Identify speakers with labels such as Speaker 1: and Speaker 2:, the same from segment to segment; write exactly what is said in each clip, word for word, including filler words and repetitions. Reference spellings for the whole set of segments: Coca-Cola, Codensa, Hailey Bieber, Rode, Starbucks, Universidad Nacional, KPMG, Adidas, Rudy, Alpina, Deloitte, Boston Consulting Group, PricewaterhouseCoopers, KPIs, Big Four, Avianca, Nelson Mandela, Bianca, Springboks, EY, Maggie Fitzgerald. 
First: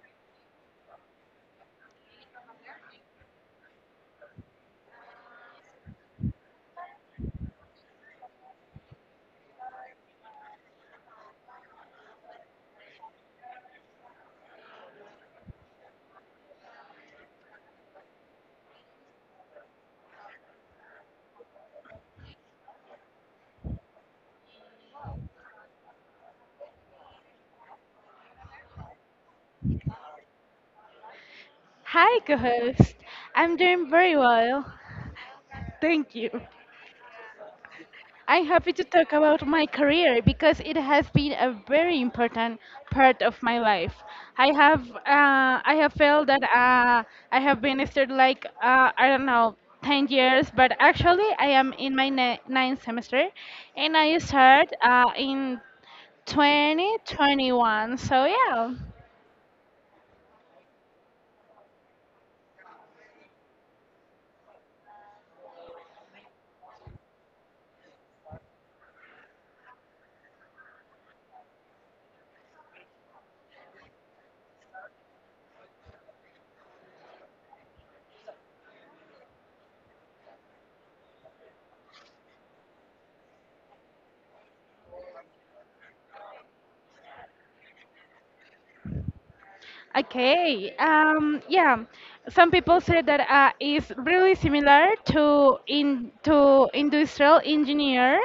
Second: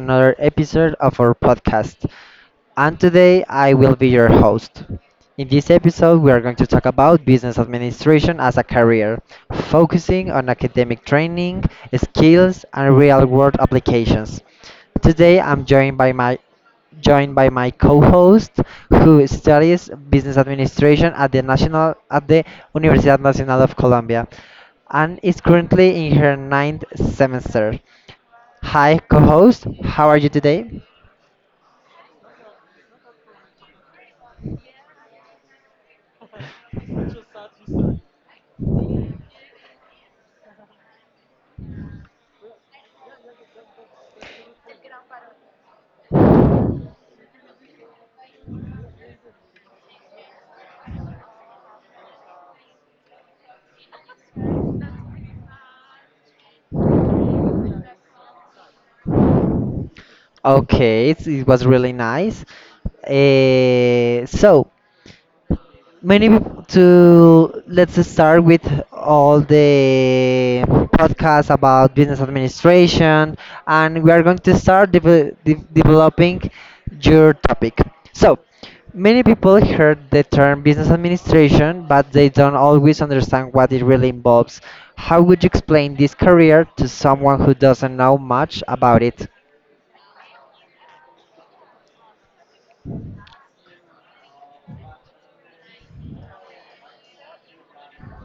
Speaker 1: another episode of our podcast, and today I will be your host. In this episode, we are going to talk about business administration as a career, focusing on academic training, skills, and real-world applications. Today, I'm joined by my joined by my co-host who studies business administration at the national at the Universidad Nacional of Colombia and is currently in her ninth semester. Hi, co-host. How are you today?
Speaker 2: Hi, co-host. I'm doing very well. Thank you. I'm happy to talk about my career because it has been a very important part of my life. I have uh, I have felt that uh, I have been studying like uh, I don't know 10 years, but actually I am in my ni- ninth semester, and I start uh, in twenty twenty-one. So yeah.
Speaker 1: Okay, it's, it was really nice. Uh, so many peop- to let's start with all the podcasts about business administration, and we are going to start deve- de- developing your topic. So many people heard the term business administration, but they don't always understand what it really involves. How would you explain this career to someone who doesn't know much about it?
Speaker 2: Okay. Um, yeah. Some people say that uh, it's really similar to in to industrial engineer,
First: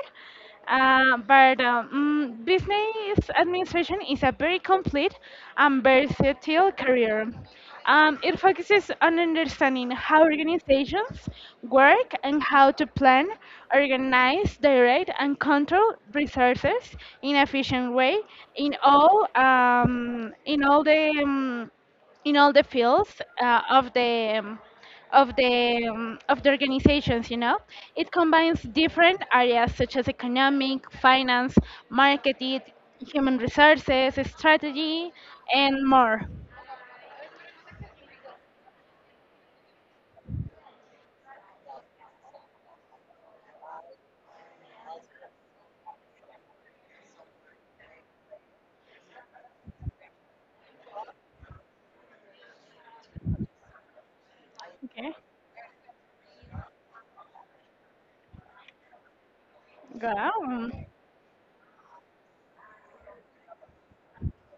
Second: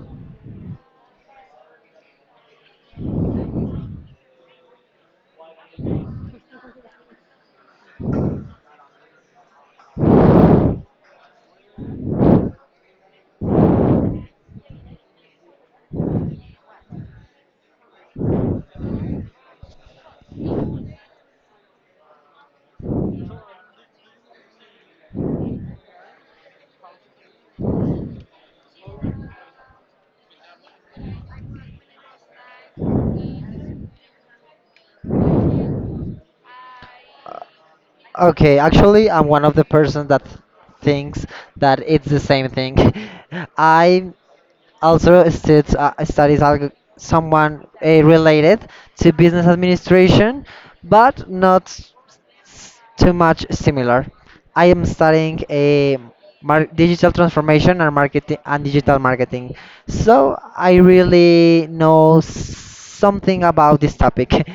Speaker 2: uh, but um, mm, business administration is a very complete and versatile career. Um, it focuses on understanding how organizations work and how to plan, organize, direct, and control resources in efficient way in all um, in all the um, in all the fields uh, of the um, of the um, of the organizations. You know, it combines different areas such as economic, finance, marketing, human resources, strategy, and more.
Speaker 1: Okay, actually, I'm one of the person that thinks that it's the same thing. I also stud uh, studies alg someone uh, related to business administration, but not s- too much similar. I am
Speaker 2: Okay.
Speaker 1: studying a mar digital transformation and marketing and digital marketing, so
Speaker 2: Wow.
Speaker 1: I really know something about this topic.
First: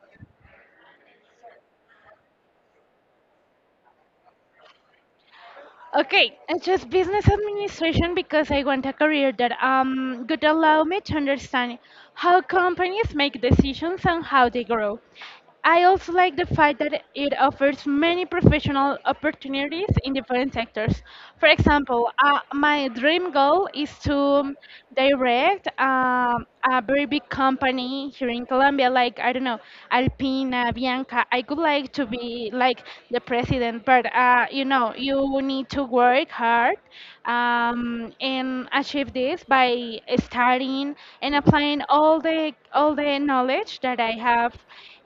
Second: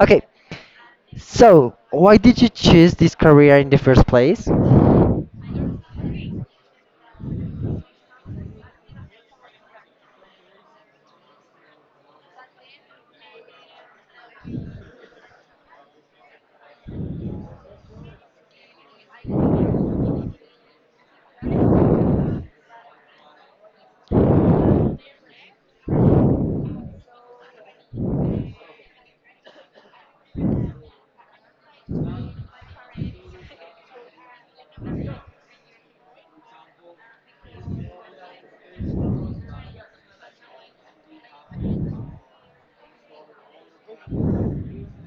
Speaker 1: Okay, so, why did you choose this career in the first place?
Speaker 2: Okay, I chose business administration because I want a career that um could allow me to understand how companies make decisions and how they grow. I also like the fact that it offers many professional opportunities in different sectors. For example, uh, my dream goal is to direct um, a very big company here in Colombia, like, I don't know, Alpina, Bianca. I could like to be like the president, but uh, you know, you need to work hard um, and achieve this by studying and applying all the all the knowledge that I have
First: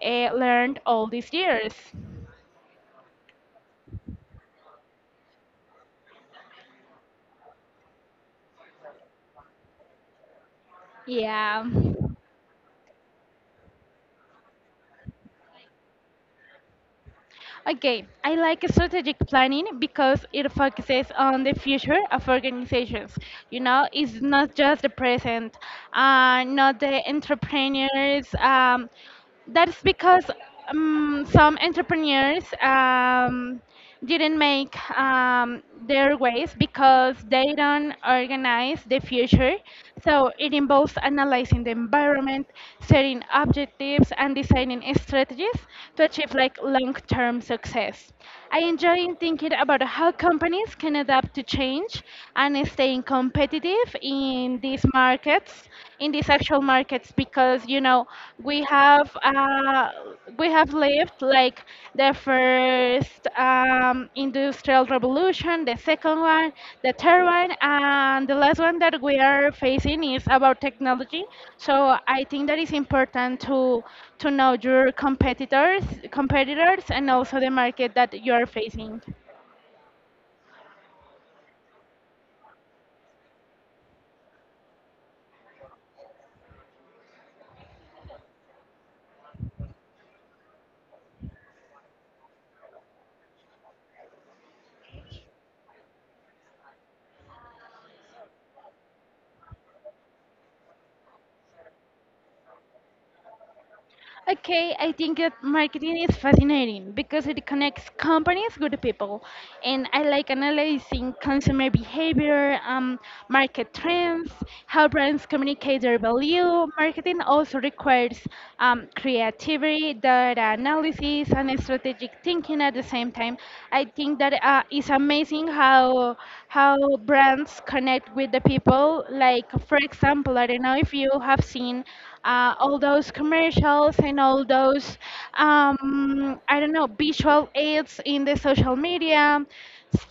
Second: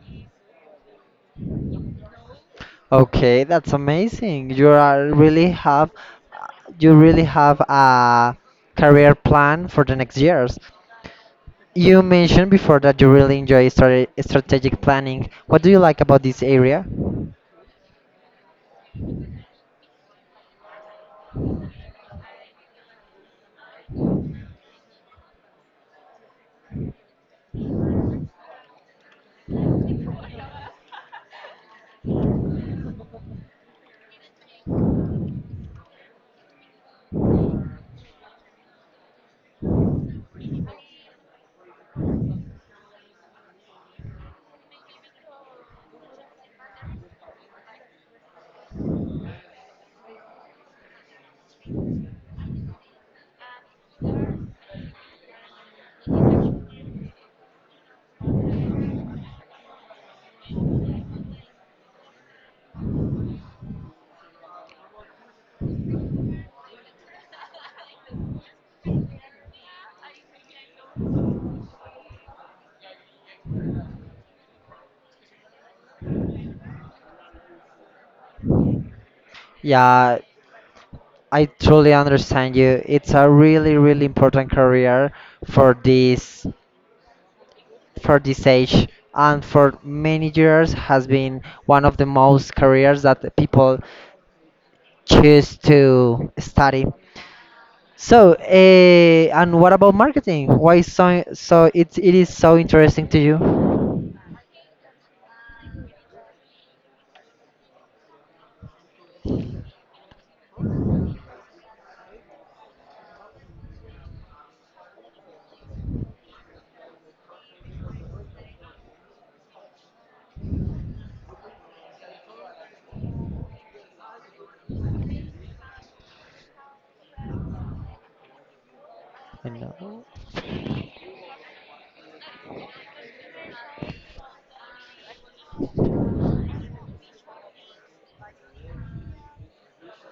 Speaker 2: uh, learned all these years.
Speaker 1: Okay, that's amazing. You are really have you really have a career plan for the next years.
Speaker 2: Yeah.
Speaker 1: You mentioned before that you really enjoy strate- strategic planning. What do you like about this area?
Speaker 2: Okay, I like strategic planning because it focuses on the future of organizations. You know, it's not just the present, uh, not the entrepreneurs. Um, that's because um, some entrepreneurs um, didn't make um, their ways because they don't organize the future. So it involves analyzing the environment, setting objectives, and designing strategies to achieve like long-term success. I enjoy thinking about how companies can adapt to change and staying competitive in these markets, in these actual markets because you know we have uh, we have lived like the first um, industrial revolution, the second one, the third one, and the last one that we are facing is about technology. So I think that is important to to know your competitors, competitors, and also the market that you are facing.
Speaker 1: Yeah, I truly understand you. It's a really, really important career for this. for this age, and for many years has been one of the most careers that the people choose to study. So, uh, and what about marketing? Why so so it it is so interesting to you?
Speaker 2: Okay, I think that marketing is fascinating because it connects companies with people, and I like analyzing consumer behavior, um, market trends, how brands communicate their value. Marketing also requires um, creativity, data analysis, and strategic thinking at the same time. I think that uh, it's amazing how how brands connect with the people.
Speaker 1: I
Speaker 2: Like, for
Speaker 1: know.
Speaker 2: example, I don't know if you have seen uh, all those commercials and all those um, I don't know, visual aids in the social media.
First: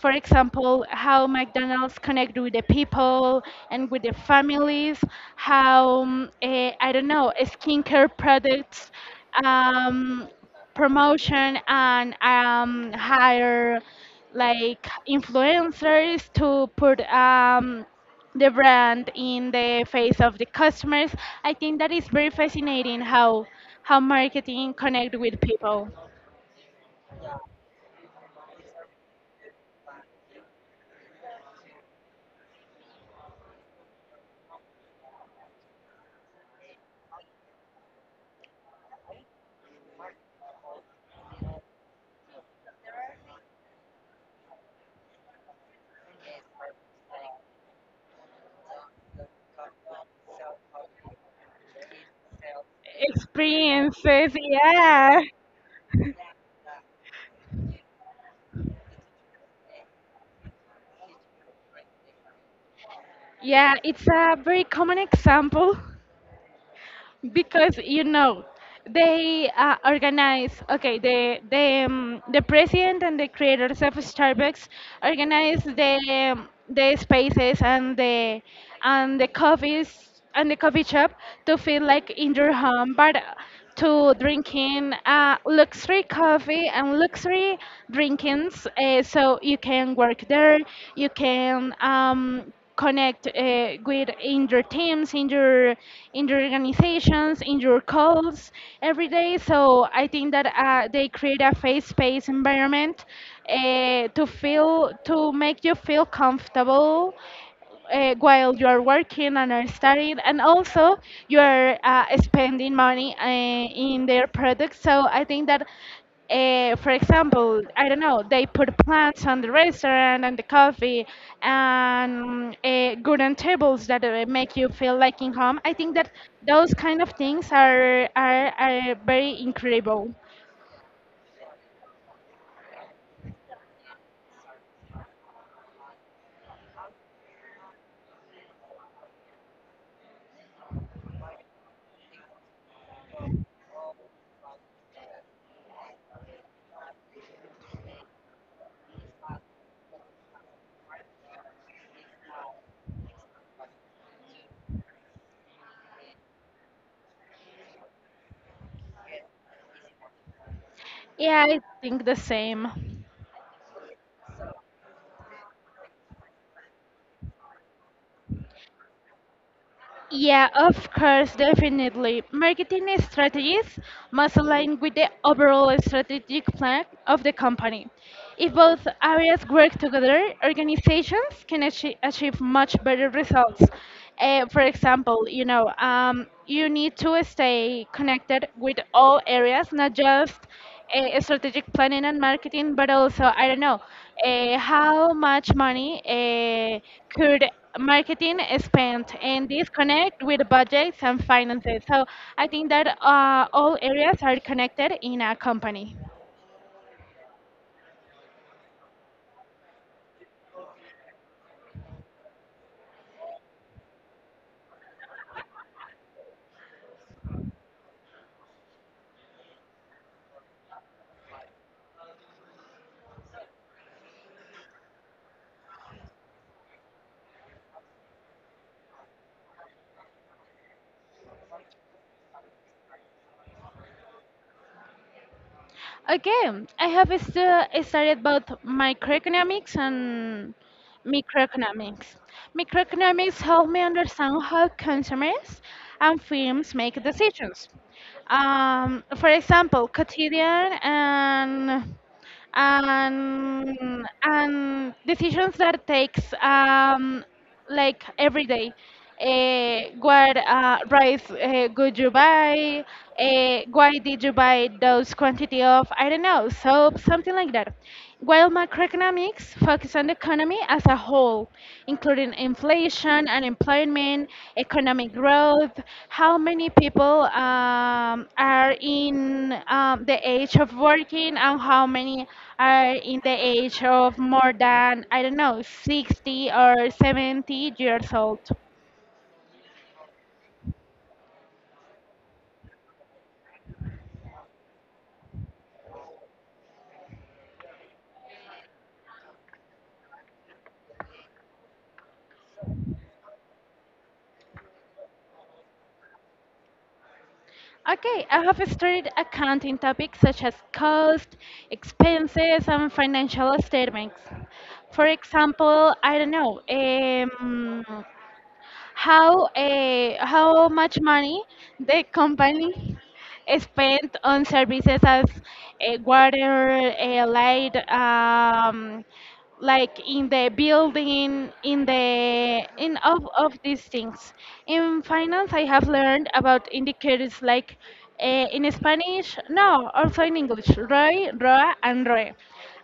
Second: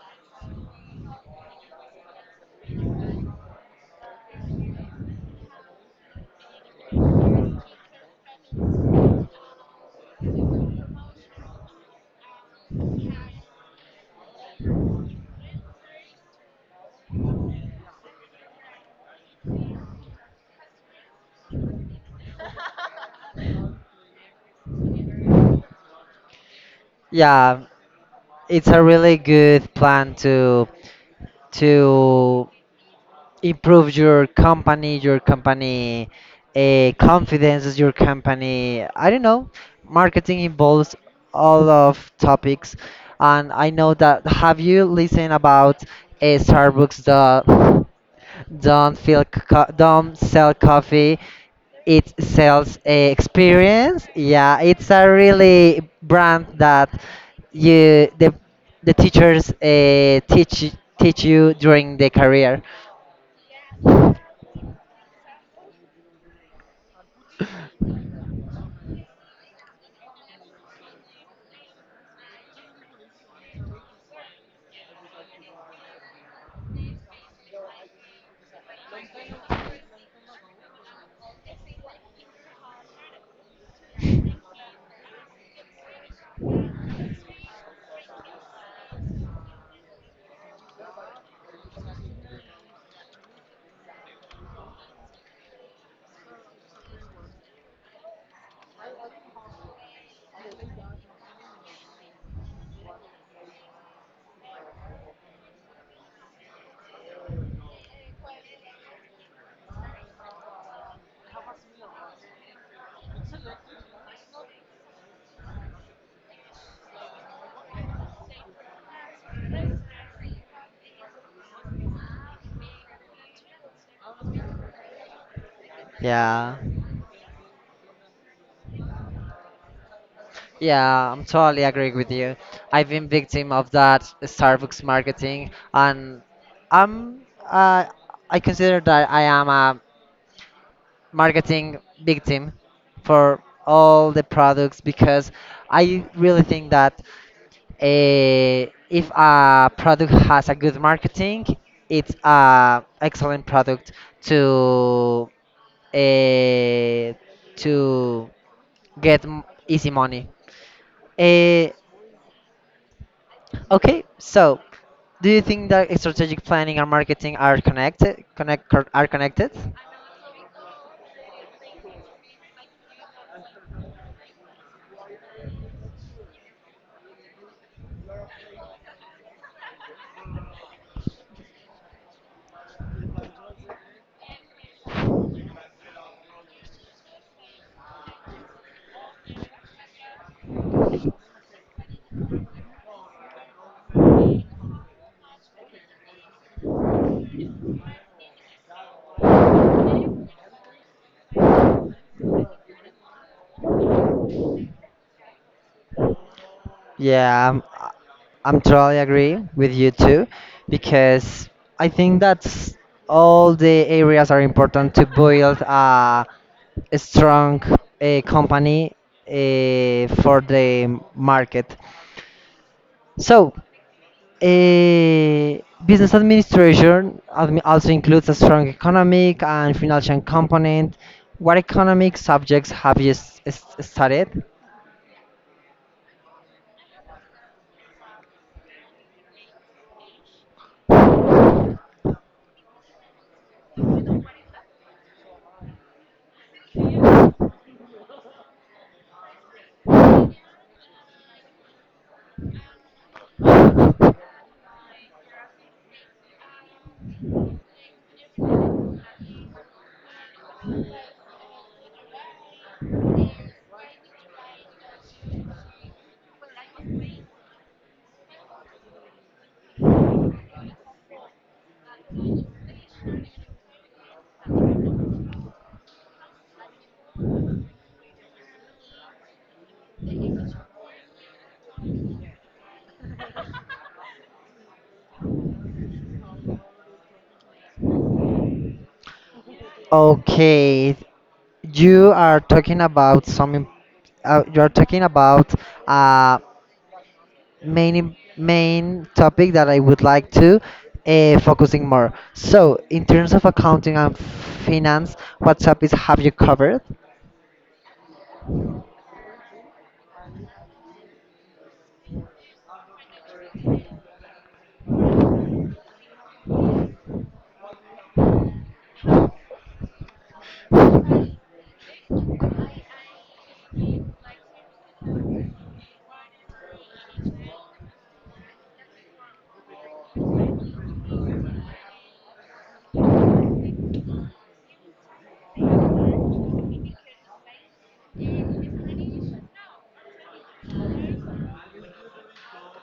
Speaker 2: For example, how McDonald's connect with the people and with the families. How um, eh, I don't know, skincare products um, promotion and um, hire like influencers to put um, the brand in the face of the customers. I think that is very fascinating how how marketing connect with people.
Speaker 1: Yeah, it's a really good plan to to improve your company, your company uh, confidence, your company. I don't know. Marketing involves all of topics, and I know that. Have you listened about a Starbucks that don't feel co- don't sell coffee? It sells a experience.
Speaker 2: Experiences.
Speaker 1: Yeah, it's a
Speaker 2: Yeah,
Speaker 1: really brand that you the the teachers uh, teach teach you during the career.
Speaker 2: yeah, it's a very common example because you know they uh, organize. Okay, the the um, the president and the creators of Starbucks organize the um, the spaces and the and the coffees and the coffee shop, to feel like in your home, but to drinking uh, luxury coffee and luxury drinkings. Uh, so you can work there, you can um, connect uh, with in your teams, in your in your organizations, in your calls every day. So I think that uh, they create a face space environment uh, to feel, to make you feel comfortable uh, while you are working and are studying, and also you are uh, spending money uh, in their products. So I think that, uh, for example, I don't know, they put plants on the restaurant and the coffee and uh, wooden tables that uh, make you feel like in home. I think that
Speaker 1: Yeah.
Speaker 2: those kind of things are are, are very incredible.
Speaker 1: Yeah, I'm totally agree with you. I've been victim of that Starbucks marketing, and I'm uh, I consider that I am a marketing victim for all the products, because I really think that uh, if a product has a good marketing, it's a excellent product to uh, to get m- easy money.
Speaker 2: Yeah, I
Speaker 1: Uh,
Speaker 2: think the same.
Speaker 1: Okay, so do you think that strategic planning and marketing are connected? Connect cor- are connected?
Speaker 2: Yeah, of course, definitely. Marketing strategies must align with the overall strategic plan of the company. If both areas work together, organizations can achieve, achieve much better results. Uh, for example, you know, um, you need to stay connected with all areas, not just uh, strategic planning and marketing, but also, I don't know, uh, how much money uh, could marketing spend, and this connect with budgets and finances. So I think that uh, all areas are connected in a company.
Speaker 1: Yeah, I'm, I- I'm totally agree with you too, because I think that's all the areas are important to build a, a strong uh company uh, for the market. So a business administration admi- also includes a strong economic and financial component. What economic subjects have you s- s- studied?
Speaker 2: Okay, I have stu- studied both microeconomics and microeconomics. Microeconomics help me understand how consumers and firms make decisions. Um, for example, quotidian and and and decisions that takes um, like every day. Uh, what uh, rice uh, could you buy? Uh, why did you buy those quantity of, I don't know, soap, something like that. While macroeconomics focus on the economy as a whole, including inflation, unemployment, economic growth. How many people um, are in um, the age of working, and how many are in the age of more than, I don't know, sixty or seventy years old?
Speaker 1: Okay, you are talking about some. im- Uh, you are talking about uh, main im- main topic that I would like to uh, focusing more. So, in terms of accounting and finance, what topics have you covered?
Speaker 2: Okay, I have studied accounting topics such as cost, expenses, and financial statements. For example, I don't know, um, how uh, how much money the company spent on services as uh, water, uh, light, um, like in the building, in the in of of these things. In finance, I have learned about indicators like, uh, in Spanish, no, also in English, R O I, R O A, and R O E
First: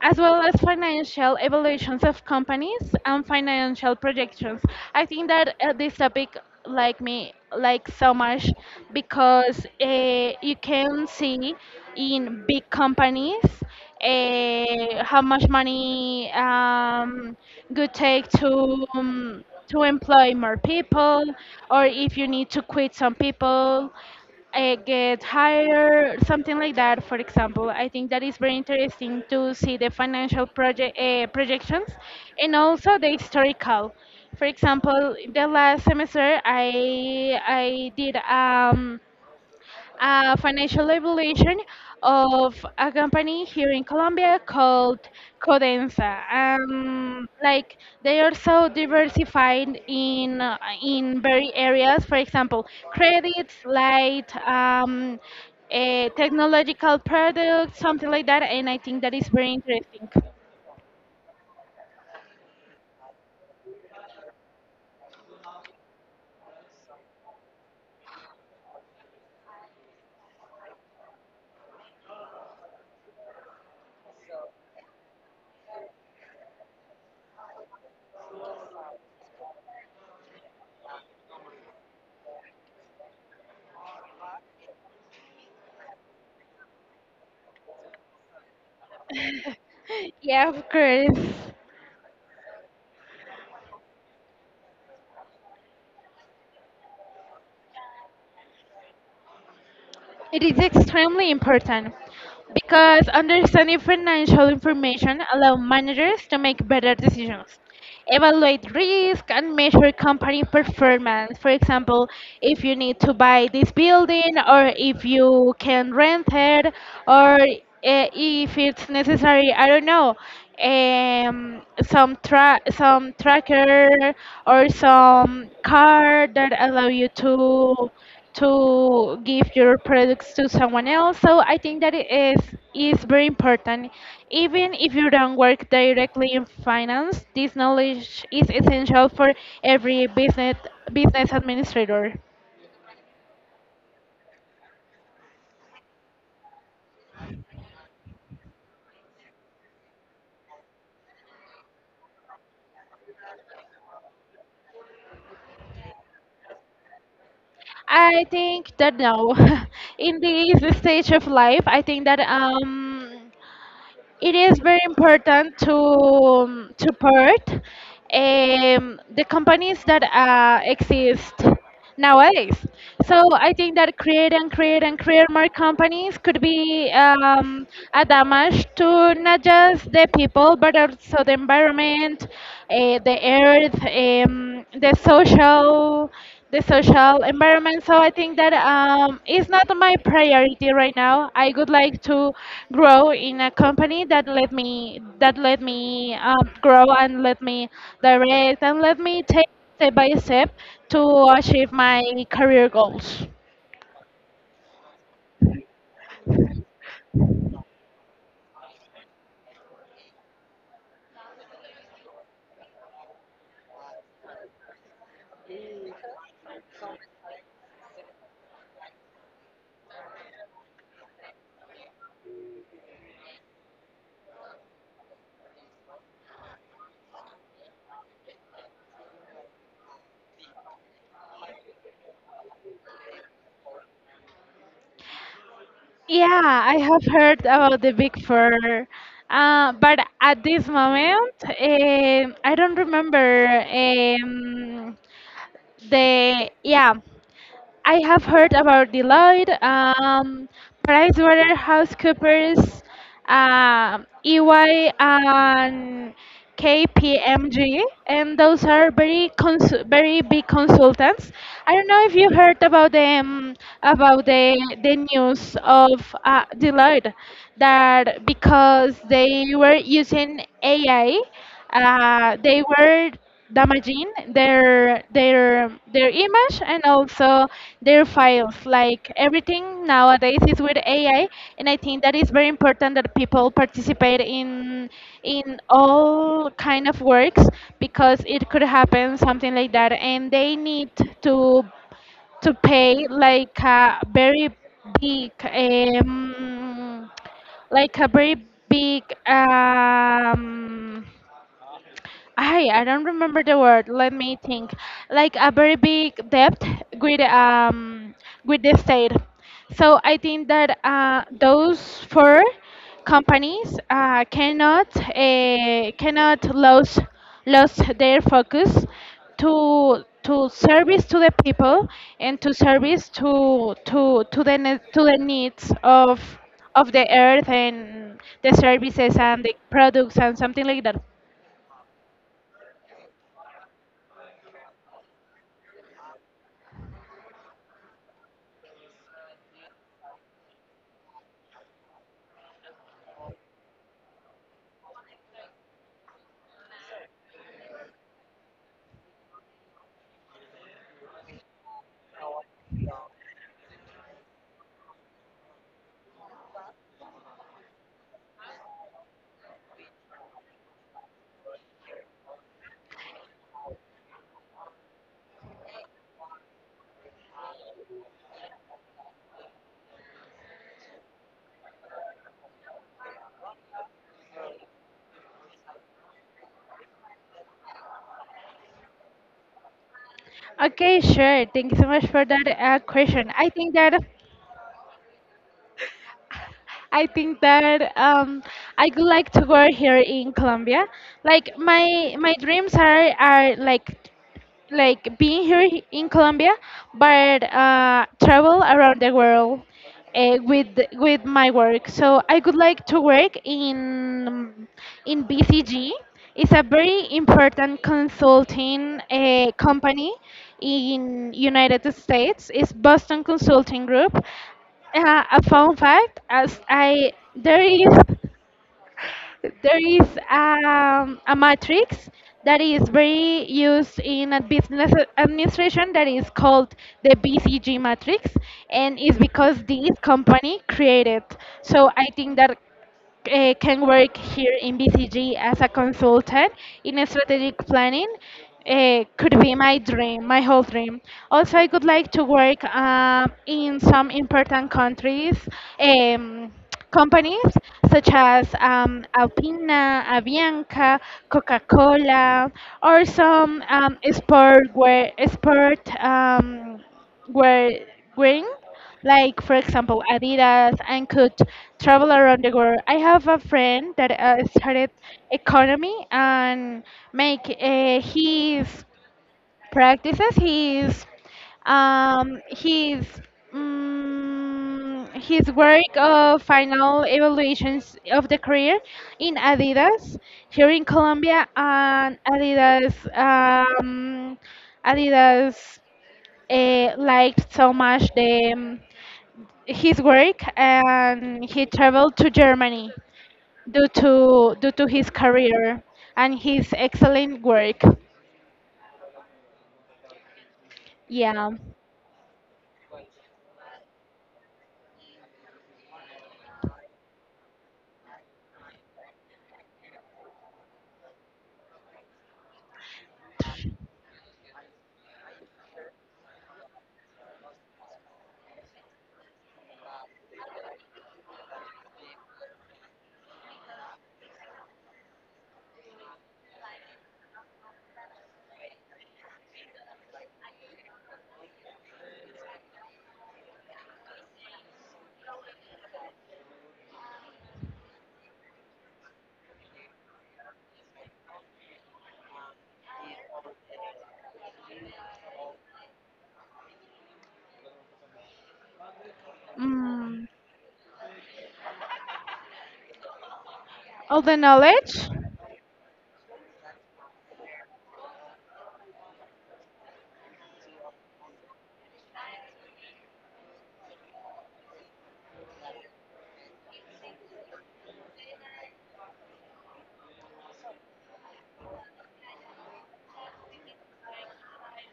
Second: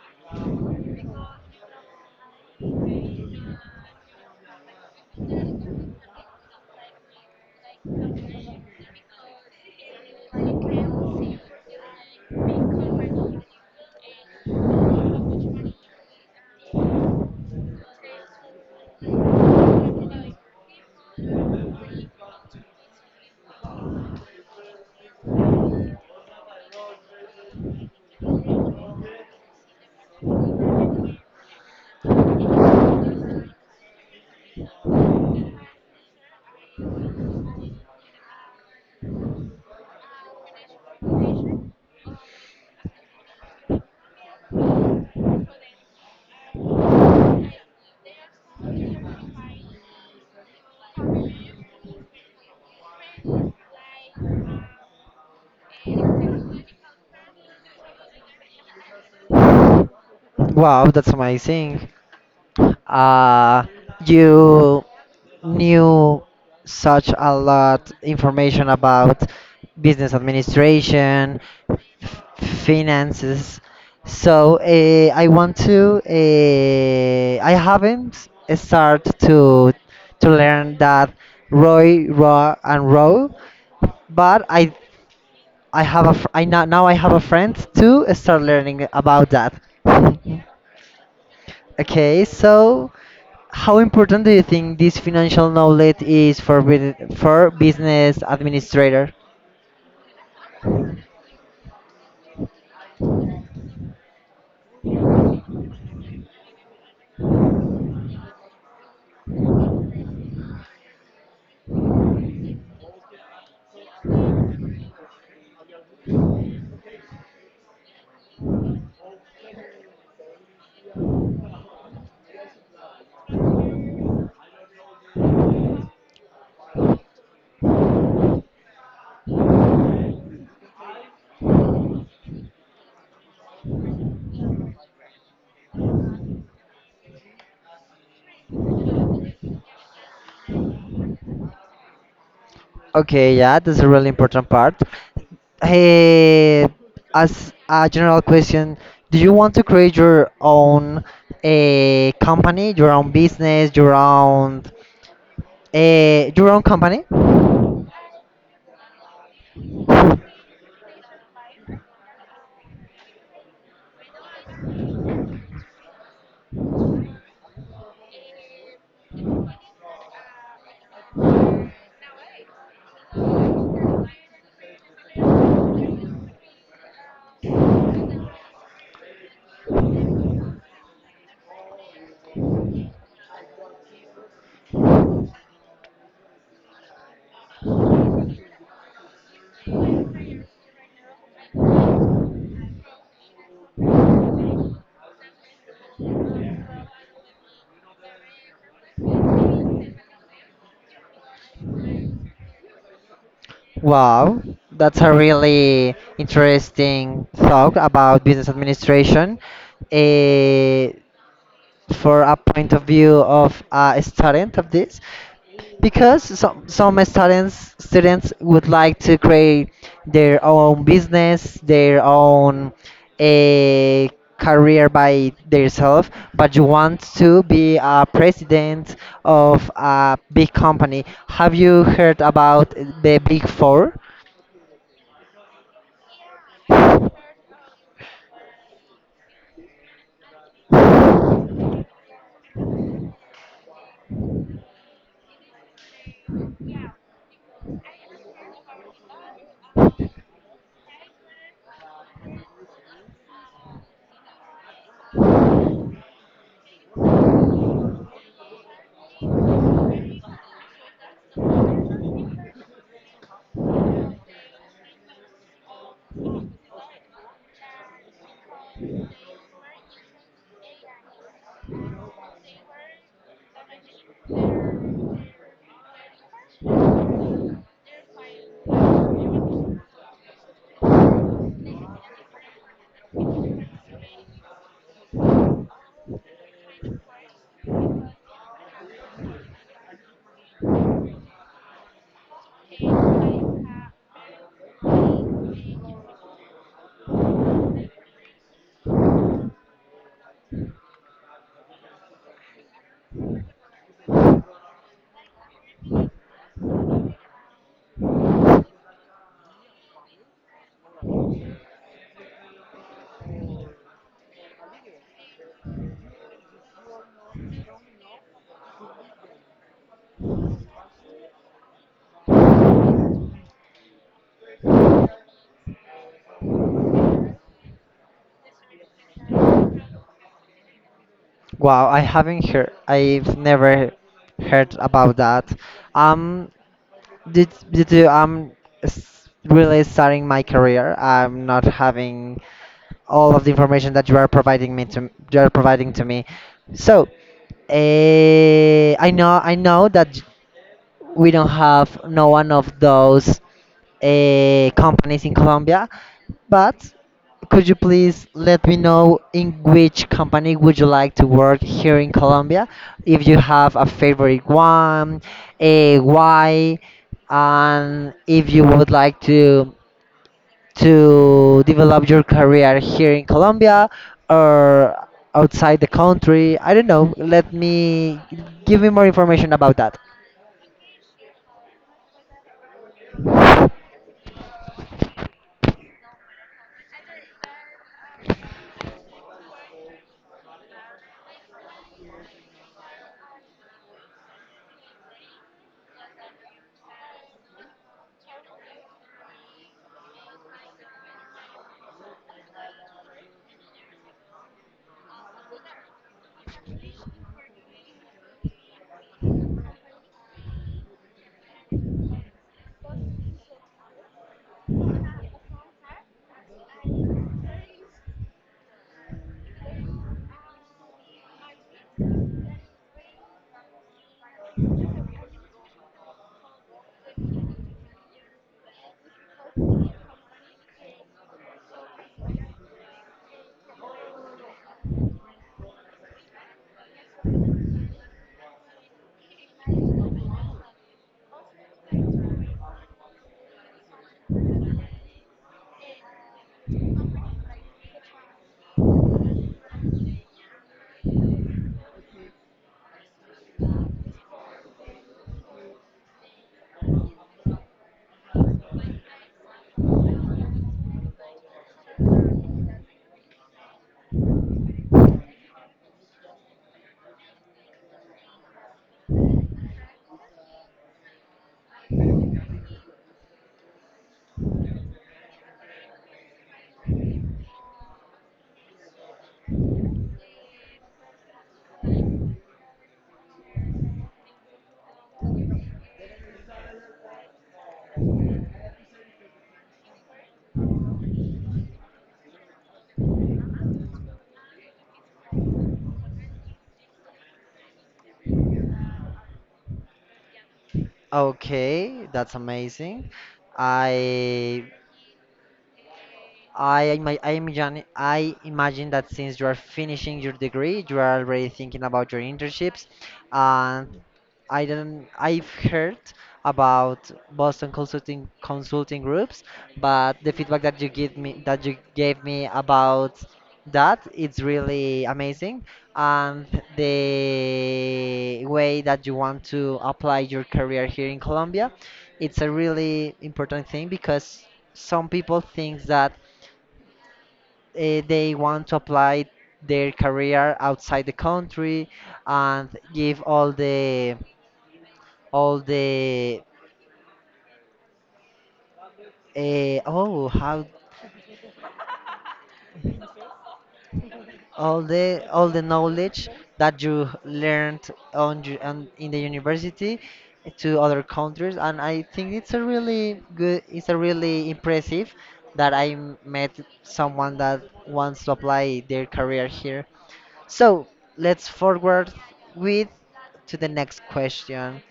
Speaker 2: as well as financial evaluations of companies and financial projections. I think that uh, this topic like me like so much because uh, you can see in big companies uh, how much money um, could take to um, to employ more people, or if you need to quit some people, uh, get hired, something like that. For example, I think that is very interesting to see the financial project uh, projections, and also the historical. For example, the last semester I I did. Um, a financial evaluation of a company here in Colombia called Codensa. Um, like they are so diversified in, uh, in very areas. For example, credits, light, um, eh, technological products, something like that. And I think that is very interesting.
Speaker 1: Wow, that's amazing. uh, you knew such a lot information about business administration, f- finances. So uh, I want to. Uh, I haven't started to to learn that Roy, Raw, and Row, but I I have a fr- I now now I have a friend to start learning about that.
Speaker 2: Yeah, of course.
Speaker 1: Okay, so how important do you think this financial knowledge is for bus- for business administrator?
Speaker 2: It is extremely important because understanding financial information allows managers to make better decisions, evaluate risk, and measure company performance. For example, if you need to buy this building, or if you can rent it, or uh, if it's necessary, I don't know, um, some tra- some tracker or some card that allow you to to give your products to someone else. So I think that it is is very important. Even if you don't work directly in finance, this knowledge is essential for every business business administrator.
Speaker 1: Okay, yeah, that's a really important part. Hey, as a general question, do you want to create your own a company, your own business, your own a your own company?
Speaker 2: I think that now, in this stage of life, I think that um it is very important to um, to part um, the companies that uh, exist nowadays. So I think that create and create and create more companies could be um, a damage to not just the people but also the environment, uh, the earth. Um, the social the social environment. So I think that um, it's not my priority right now. I would like to grow in a company that let me that let me um, grow, and let me direct, and let me take step by step to achieve my career goals.
Speaker 1: Wow, that's a really interesting talk about business administration. Eh, for a point of view of a student of this, because some some students students would like to create their own business, their own a career by themselves, but you want to be a president of a big company. Have you heard about the Big Four?
Speaker 2: Yeah, I have heard about the Big Four, uh, but at this moment, um I don't remember um, the yeah. I have heard about Deloitte, um, PricewaterhouseCoopers, um E Y, and K P M G, and those are very consu- very big consultants. I don't know if you heard about them, about the the news of uh, Deloitte, that because they were using A I, uh, they were damaging their their their image, and also their files. Like everything nowadays is with A I, and I think that is very important that people participate in in all kind of works, because it could happen something like that, and they need to to pay like a very big um like a very big um I I don't remember the word. Let me think. Like a very big debt with um with the state. So I think that uh, those four companies uh, cannot uh, cannot lose lose their focus to to service to the people, and to service to to to the ne- to the needs of of the earth, and the services and the products and something like that.
Speaker 1: Wow, I haven't heard. I've never heard about that. Um, due, due to I'm s- really starting my career, I'm not having all of the information that you are providing me to you are providing to me. So, eh, I know I know that we don't have no one of those uh, companies in Colombia, but could you please let me know in which company would you like to work here in Colombia? If you have a favorite one, a why, and if you would like to to develop your career here in Colombia or outside the country, I don't know. Let me Give me more information about that.
Speaker 2: Okay, sure. Thank you so much for that uh, question. I think that I think that um, I would like to work here in Colombia. Like, my my dreams are are like like being here h- in Colombia, but uh, travel around the world uh, with the- with my work. So I would like to work in in B C G. It's a very important consulting uh, company in United States. It's Boston Consulting Group. Uh, a fun fact, as I there is there is um, a matrix that is very used in a business administration that is called the B C G matrix, and it's because this company created. So I think that uh, can work here in B C G as a consultant in strategic planning uh, could be my dream, my whole dream. Also, I would like to work uh, in some important countries, um, companies such as um, Alpina, Avianca, Coca-Cola, or some um, sport where sport um, where green, like for example Adidas, and could travel around the world. I have a friend that uh, started economy and make uh, his practices, his um, his um, his work of final evaluations of the career in Adidas here in Colombia, and Adidas um, Adidas uh, liked so much the his work, and he traveled to Germany due to due to his career and his excellent work. Yeah.
Speaker 1: Okay, that's amazing. I I ima- I imagine I imagine that since you are finishing your degree, you are already thinking about your internships, and I don't I've heard about Boston consulting consulting groups, but the feedback that you give me that you gave me about that, it's really amazing, and the way that you want to apply your career here in Colombia, it's a really important thing, because some people think that uh, they want to apply their career outside the country and give all the all the uh,
Speaker 2: Mm,
Speaker 1: oh how
Speaker 2: all the
Speaker 1: all
Speaker 2: knowledge.
Speaker 1: the all the knowledge that you learned on, ju- on in the university to other countries. And I think it's a really good, it's a really impressive that I m- met someone that wants to apply their career here. So let's forward with to the next question.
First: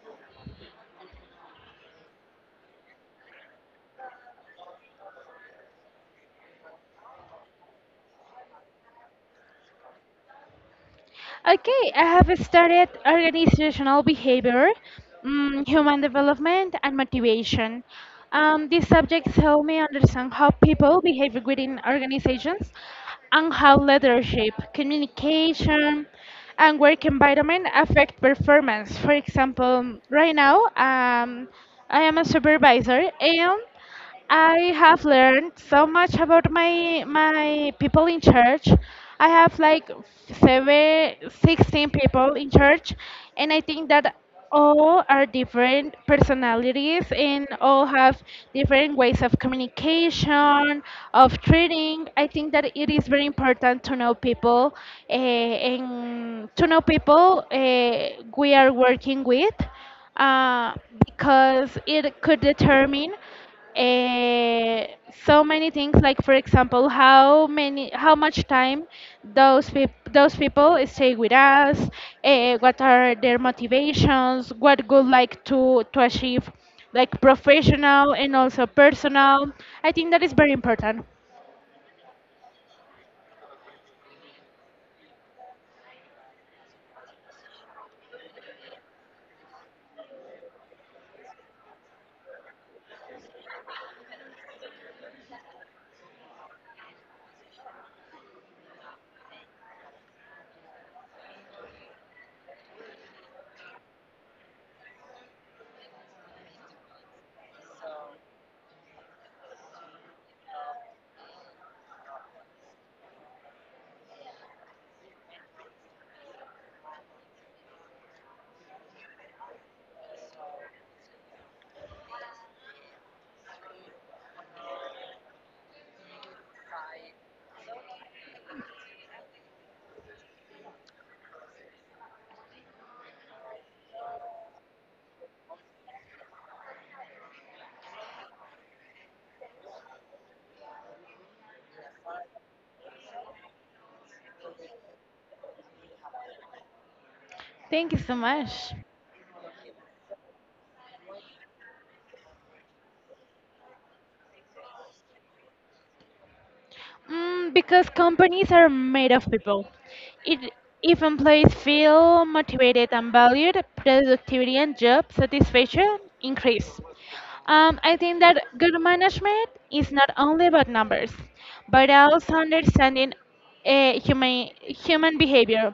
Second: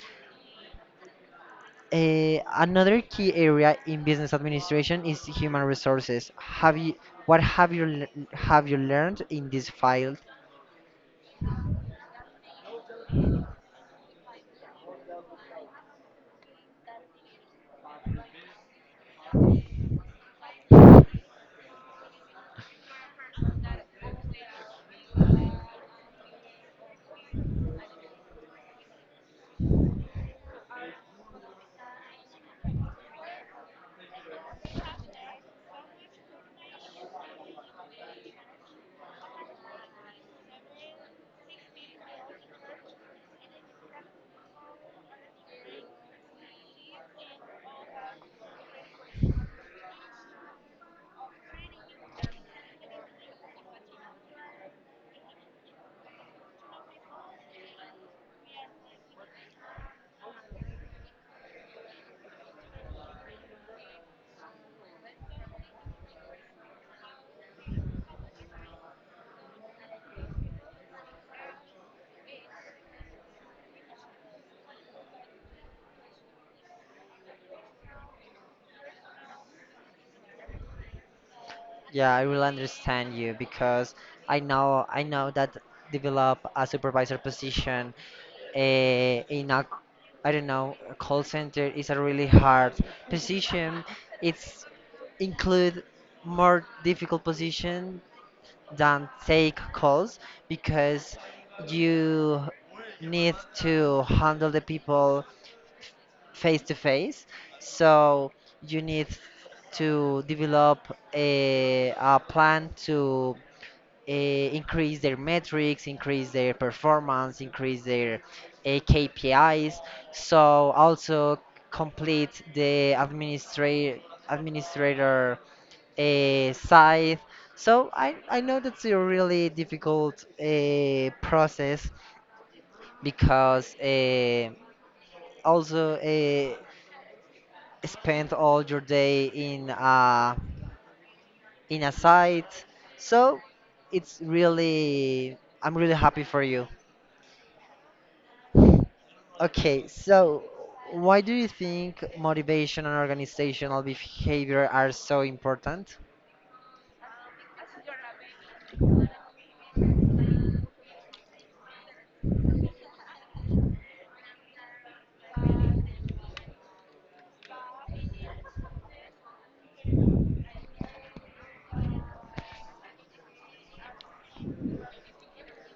Speaker 1: Uh, another key area in business administration is human resources. Have you, what have you, le- have you learned in this field?
Speaker 2: Okay, I have studied organizational behavior, mm, human development, and motivation. Um, these subjects help me understand how people behave within organizations and how leadership, communication, and work environment affect performance. For example, right now, um, I am a supervisor, and I have learned so much about my my people in church. I have like seven, sixteen people in church, and I think that all are different personalities and all have different ways of communication, of treating. I think that it is very important to know people uh, and to know people uh, we are working with, uh, because it could determine, uh, so many things, like for example how many how much time those peop- those people stay with us, uh, what are their motivations, what good like to to achieve, like professional and also personal. I think that is very important.
Speaker 1: Yeah, I will understand you because I know I know that develop a supervisor position uh, in a, I don't know, a call center is a really hard position. It's include more difficult position than take calls, because you need to handle the people f- face to face. So you need to develop a, a plan to uh, increase their metrics, increase their performance, increase their uh, K P Is. So also complete the administrator administrator a scythe. So I, I know that's a really difficult uh, process because uh, also uh, spend all your day in a, in a site. So it's really, I'm really happy for you.
Speaker 2: Thank you so much.
Speaker 1: Okay, so why do you think motivation and organizational behavior are so important?
Speaker 2: Mm, because companies are made of people. It, if employees feel motivated and valued, productivity and job satisfaction increase. Um, I think that good management is not only about numbers, but also understanding uh, human human behavior.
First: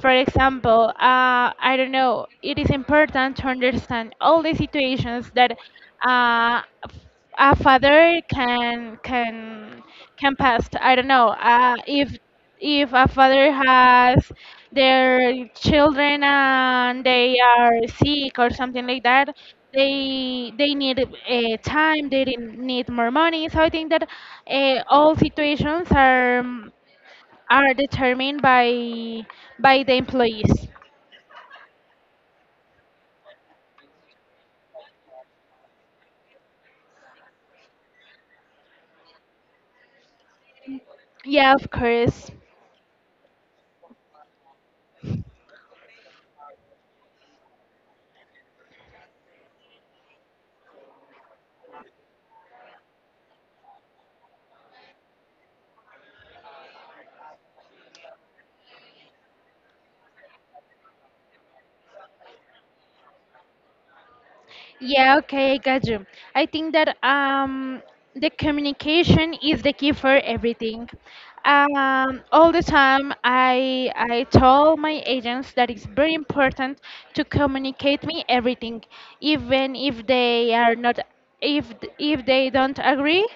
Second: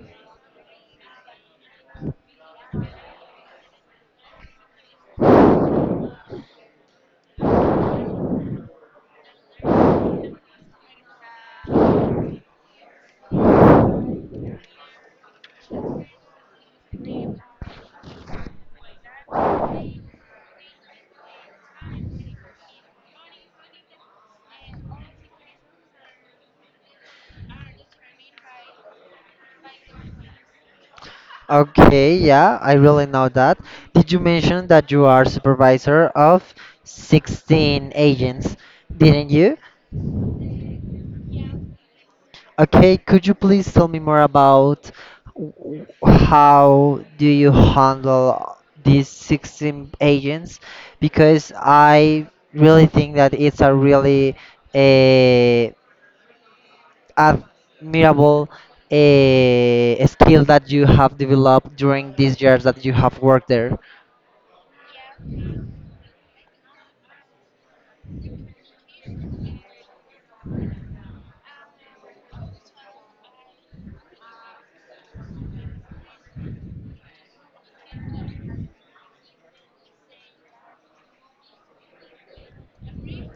Speaker 2: For example, uh, I don't know. It is important to understand all the situations that uh, a father can can can pass. I don't know. Uh, if if a father has their children and they are sick or something like that, they they need uh, time. They didn't need more money. So I think that uh, all situations are are determined by by the employees.
Speaker 1: Okay, yeah, I really know that. Did you mention that you are supervisor of sixteen agents, didn't you?
Speaker 2: Yeah, of course.
Speaker 1: Okay, could you please tell me more about w- how do you handle these sixteen agents? Because I really think that it's a really uh, admirable a skill that you have developed during these years that you have worked there.
Speaker 2: Yeah, okay, I got you. I think that um, the communication is the key for everything. Um, all the time, I I told my agents that it's very important to communicate me everything, even if they are not, if if they don't agree.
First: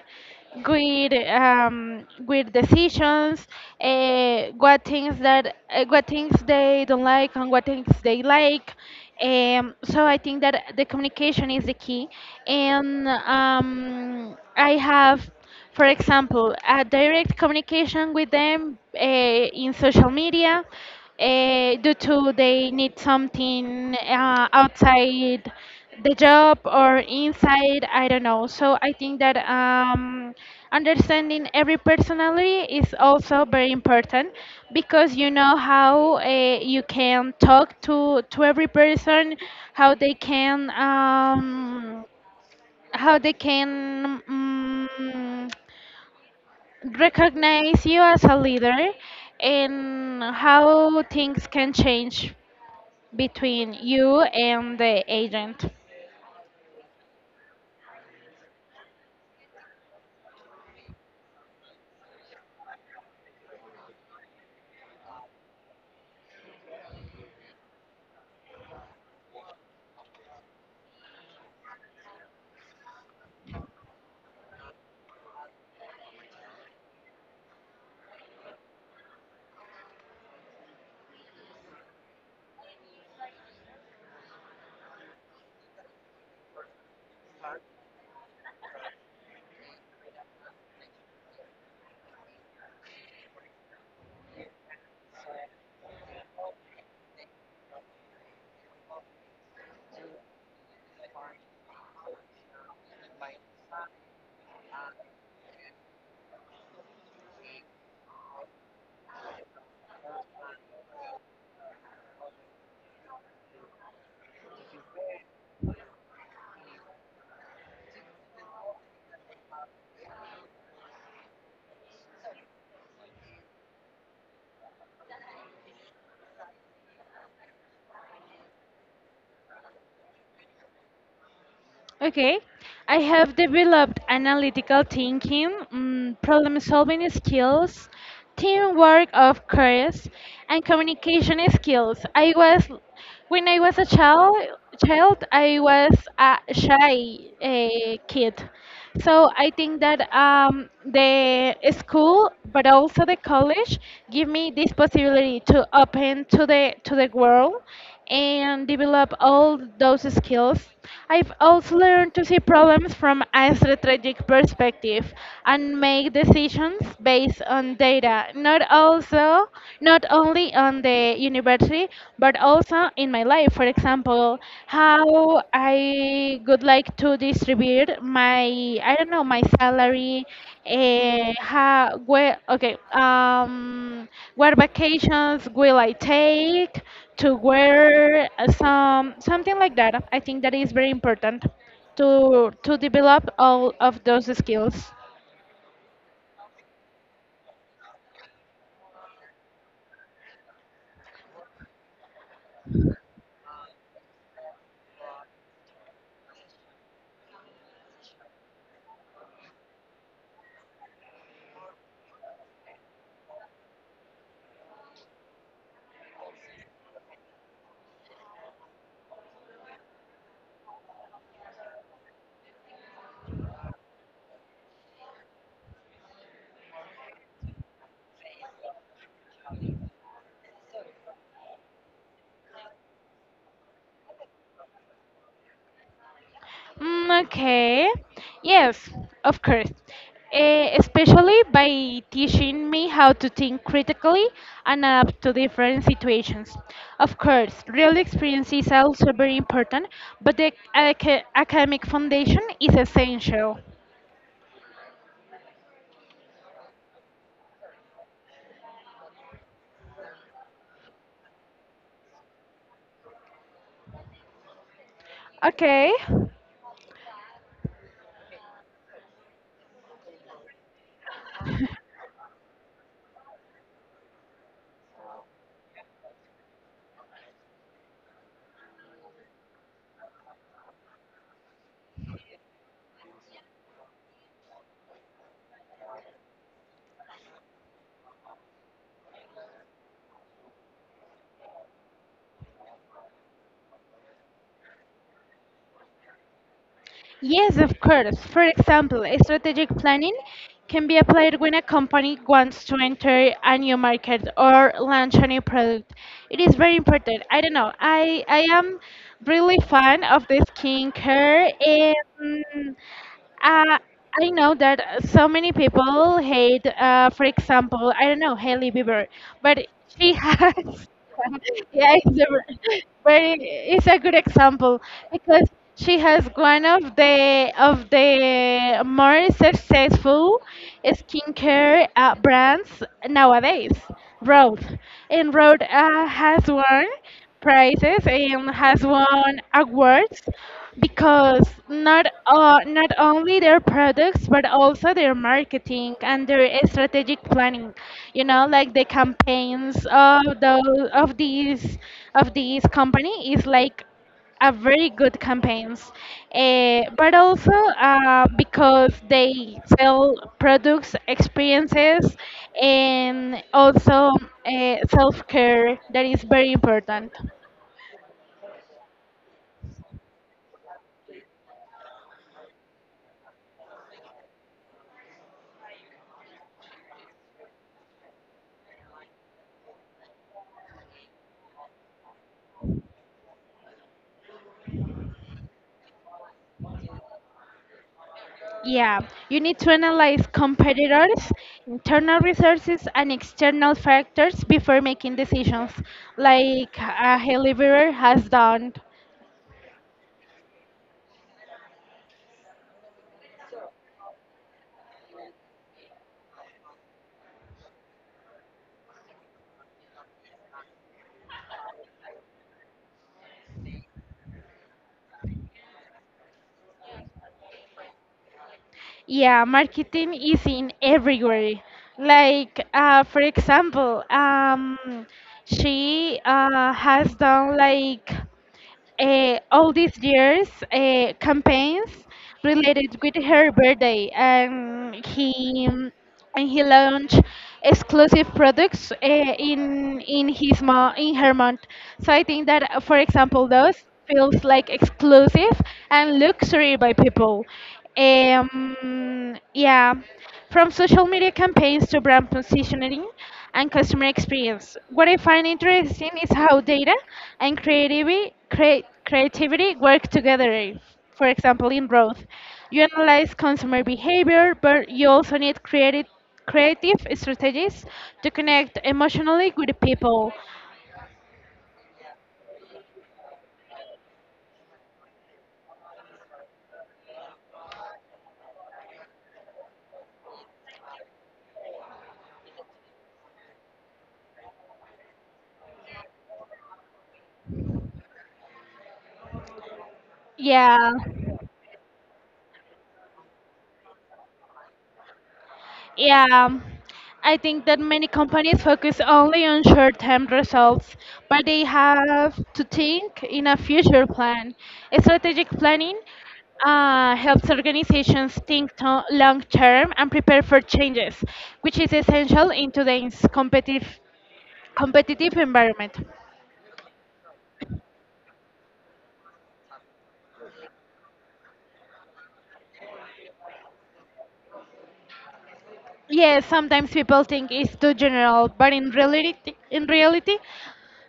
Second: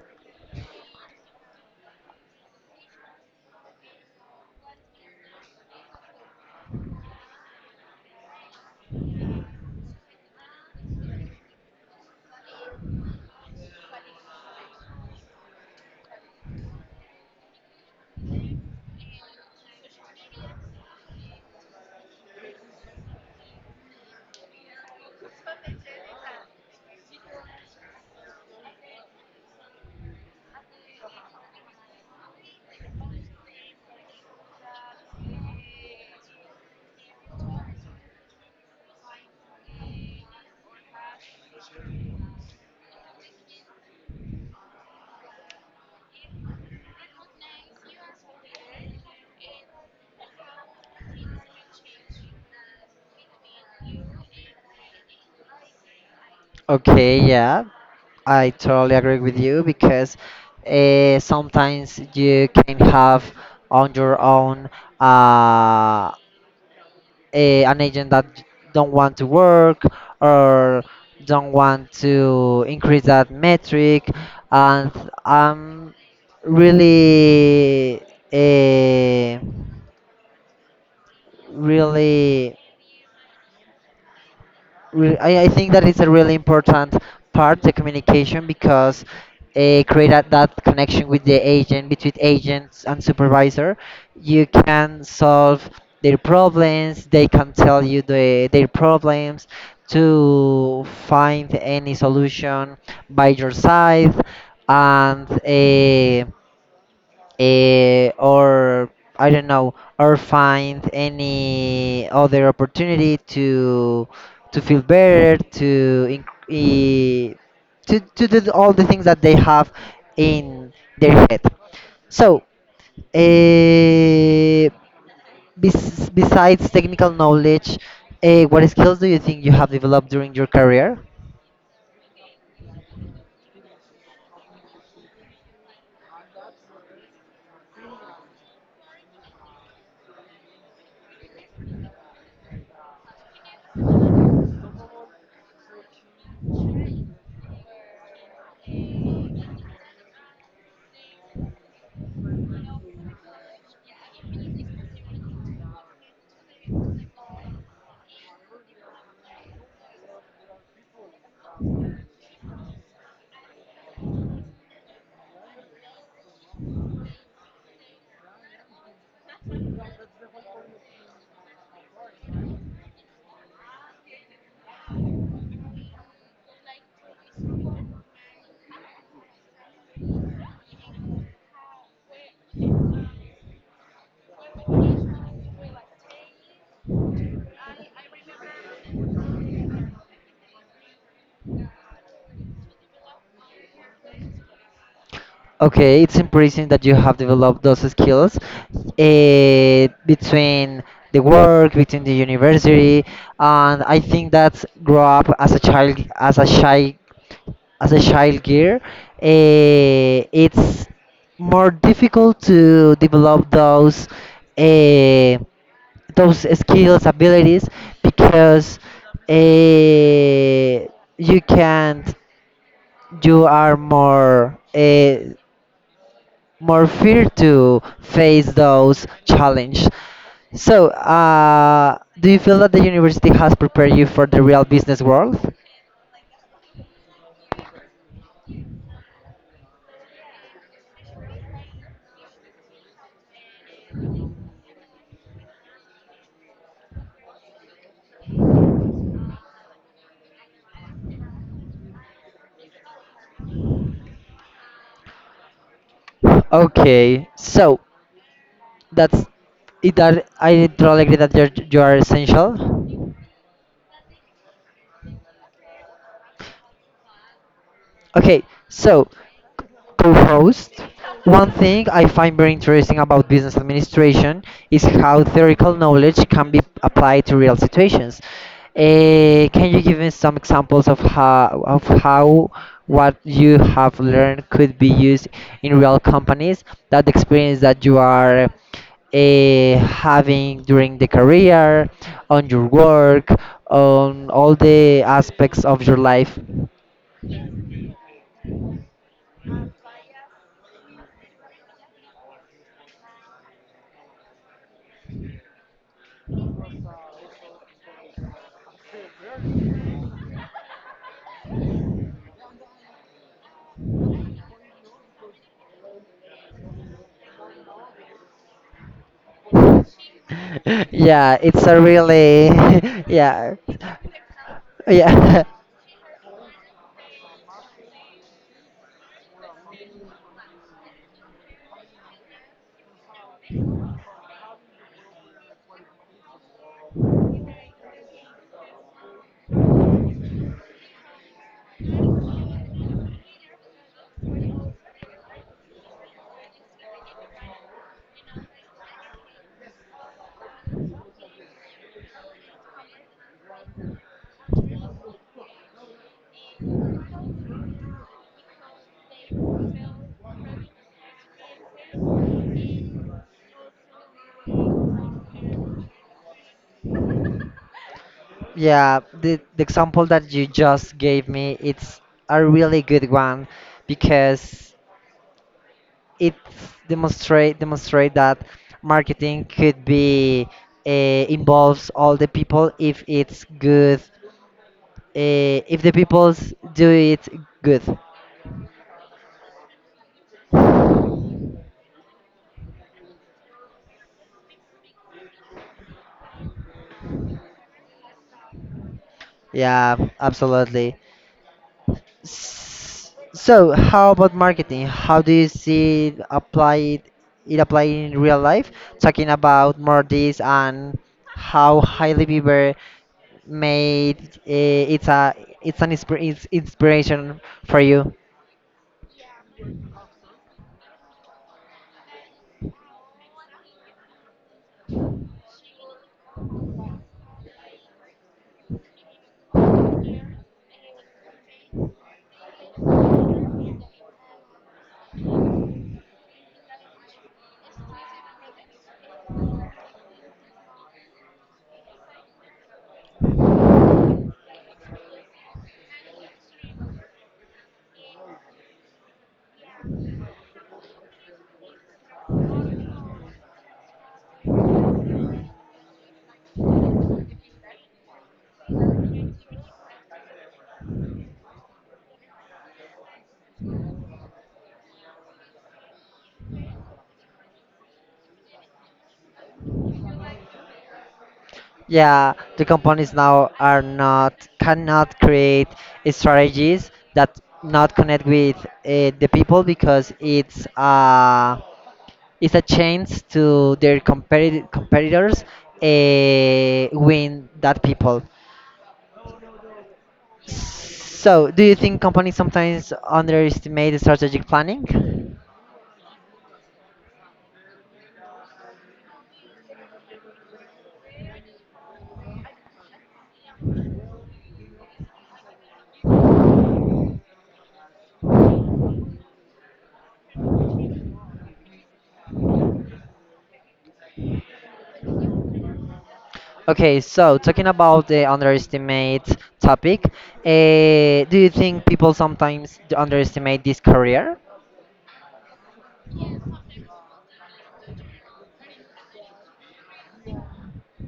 Speaker 2: good um, Good decisions, uh, what things that uh, what things they don't like and what things they like. Um, so I think that the communication is the key, and um, I have, for example, a direct communication with them uh, in social media, uh, due to they need something uh, outside the job or inside, I don't know. So I think that um, understanding every personality is also very important, because you know how uh, you can talk to, to every person, how they can um, how they can mm recognize you as a leader, and how things can change between you and the agent.
Speaker 1: Okay, yeah. I totally agree with you because uh, sometimes you can have on your own uh, a, an agent that don't want to work or don't want to increase that metric, and I'm really, uh, really. re- I, I think that it's a really important part the communication, because uh, create that, that connection with the agent between agents and supervisor, you can solve their problems, they can tell you the, their problems to find any solution by your side, and uh, eh, or I don't know, or find any other opportunity to to feel better, to inc- eh, to to do all the things that they have in their head. So, uh, bes- besides technical knowledge, uh, what skills do you think you have developed during your career?
Speaker 2: Okay, I have developed analytical thinking, mm, problem solving skills, teamwork, of course, and communication skills. I was, when I was a child, child I was a shy uh, kid. So I think that um, the school, but also the college, give me this possibility to open to the to the world and develop all those skills. I've also learned to see problems from a strategic perspective and make decisions based on data, not also not only on the university family, but also in my life. For example, how I would like to distribute my, I don't know, my salary, uh, how, where, okay, um, what vacations will I take, to where, uh, some, something like that. I think that is very important to to develop all of those skills.
Speaker 1: Okay, it's impressive that you have developed those skills uh, between the work, between the university, and I think that grow up as a child, as a shy, as a child gear. Uh, it's more difficult to develop those uh, those skills, abilities, because uh, you can't, you are more. Uh, more fear to face those challenges. So, uh, do you feel that the university has prepared you for the real business world?
Speaker 2: Mm, okay. Yes, of course. Eh, especially by teaching me how to think critically and adapt to different situations. Of course, real experience is also very important, but the aca- academic foundation is essential.
Speaker 1: Okay, so that's it. That I totally agree that you're, you are essential.
Speaker 2: Okay.
Speaker 1: Okay, so co-host. One thing I find very interesting about business administration is how theoretical knowledge can be applied to real situations. Eh, can you give me some examples of how of how what you have learned could be used in real companies? That experience that you are eh, having during the career, on your work, on all the aspects of your life.
Speaker 2: Yes, of course. For example, strategic planning can be applied when a company wants to enter a new market or launch a new product. It is very important. I don't know. I I am really fan of the skincare. And. Uh, I know that uh, so many people hate, uh, for example, I don't know, Hailey Bieber, but she has,
Speaker 1: Yeah, it's a
Speaker 2: yeah, it's
Speaker 1: really
Speaker 2: a very,
Speaker 1: yeah.
Speaker 2: it's a good example
Speaker 1: Yeah,
Speaker 2: because she has one of the of the more successful skincare uh, brands nowadays, Rode, and Rode uh, has one prizes and has won awards because not uh, not only their products, but also their marketing and their strategic planning. You know, like the campaigns of the of these of these company is like a very good campaigns. Eh, but also uh, because they sell products, experiences, and also uh, self-care, that is very important.
Speaker 1: yeah, the, the example that you just gave me, it's a really good one, because it demonstrate demonstrate that marketing could be uh, involves all the people if it's good, uh, if the people do it good.
Speaker 2: Yeah, you need to analyze competitors, internal resources, and external factors before making decisions, like uh, Heliverer has done.
Speaker 1: Yeah, absolutely. S- So, how about marketing? How do you see it applied it applied in real life? Talking about more this, and how Hailey Bieber made uh, it's a it's an inspir it's inspiration for you.
Speaker 2: Yeah, marketing is in everywhere. Like, uh, for example, um, she uh, has done like uh, all these years uh, campaigns related with her birthday, and he and he launched exclusive products uh, in in his mo- in her month. So I think that, uh, for example, those feels like exclusive and luxury by people. Um, yeah, from social media campaigns to brand positioning and customer experience. What I find interesting is how data and creativity crea- creativity work together. For example, in growth. You analyze consumer behavior, but you also need creative, creative strategies to connect emotionally with the people.
Speaker 1: Yeah, the companies now are not cannot create strategies that not connect with uh, the people, because it's uh, it's a chance to their competi- competitors uh, win that people.
Speaker 2: Yeah,
Speaker 1: So, do you think companies sometimes underestimate the strategic planning?
Speaker 2: yeah. I think that many companies focus only on short term results, but they have to think in a future plan. Strategic planning uh, helps organizations think to- long term and prepare for changes, which is essential in today's competitive competitive environment.
Speaker 1: Okay, so talking about the underestimate topic, uh, do you think people sometimes d- underestimate this career?
Speaker 2: Yes, sometimes people think it's too general, but in reality, in reality,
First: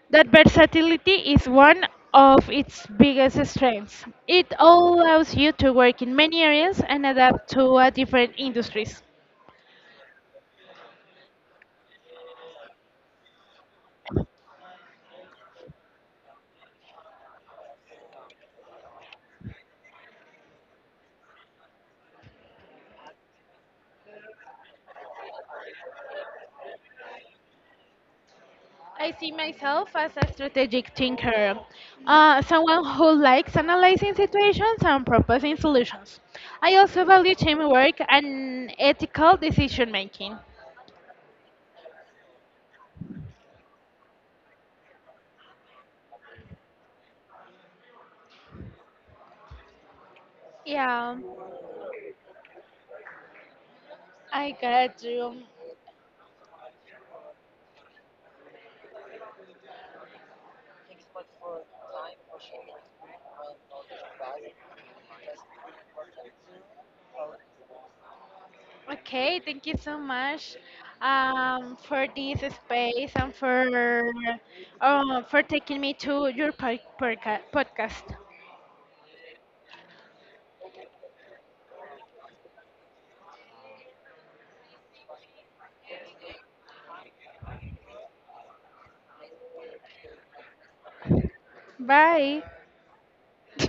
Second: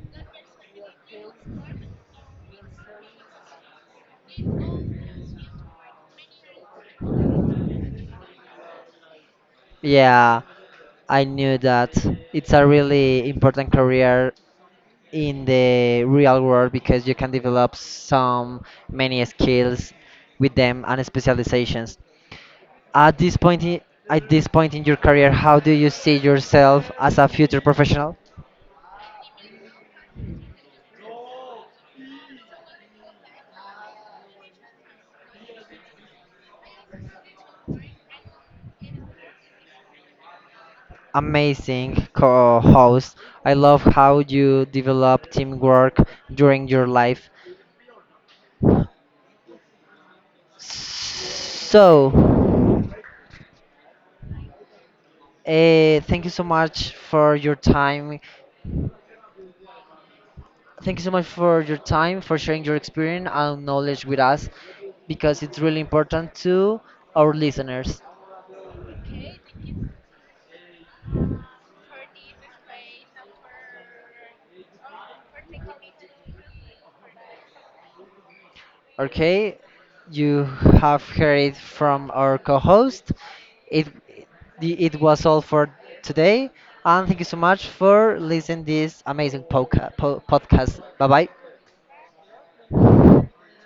Speaker 2: that versatility is one of its biggest strengths. It allows you to work in many areas and adapt to uh, different industries.
Speaker 1: Yeah, I knew that it's a really important career in the real world, because you can develop some many skills with them and specializations. At this point, i- at this point in your career, how do you see yourself as a future professional?
Speaker 2: I see myself as a strategic thinker, uh, someone who likes analyzing situations and proposing solutions. I also value teamwork and ethical decision making.
Speaker 1: Amazing co-host. I love how you develop teamwork during your life.
Speaker 2: Yeah,
Speaker 1: So,
Speaker 2: I got you.
Speaker 1: uh, thank you so much for your time Thank you so much for your time, for sharing your experience and knowledge with us, because it's really important to our listeners.
Speaker 2: Okay, thank you so much um, for this space and for uh, for taking me to your pod- podca- podcast.
Speaker 1: Okay, you have heard it from our co-host. It the- it was all for today, and thank you so much for listening this amazing podca- po- podcast. Bye bye.
Speaker 2: Bye.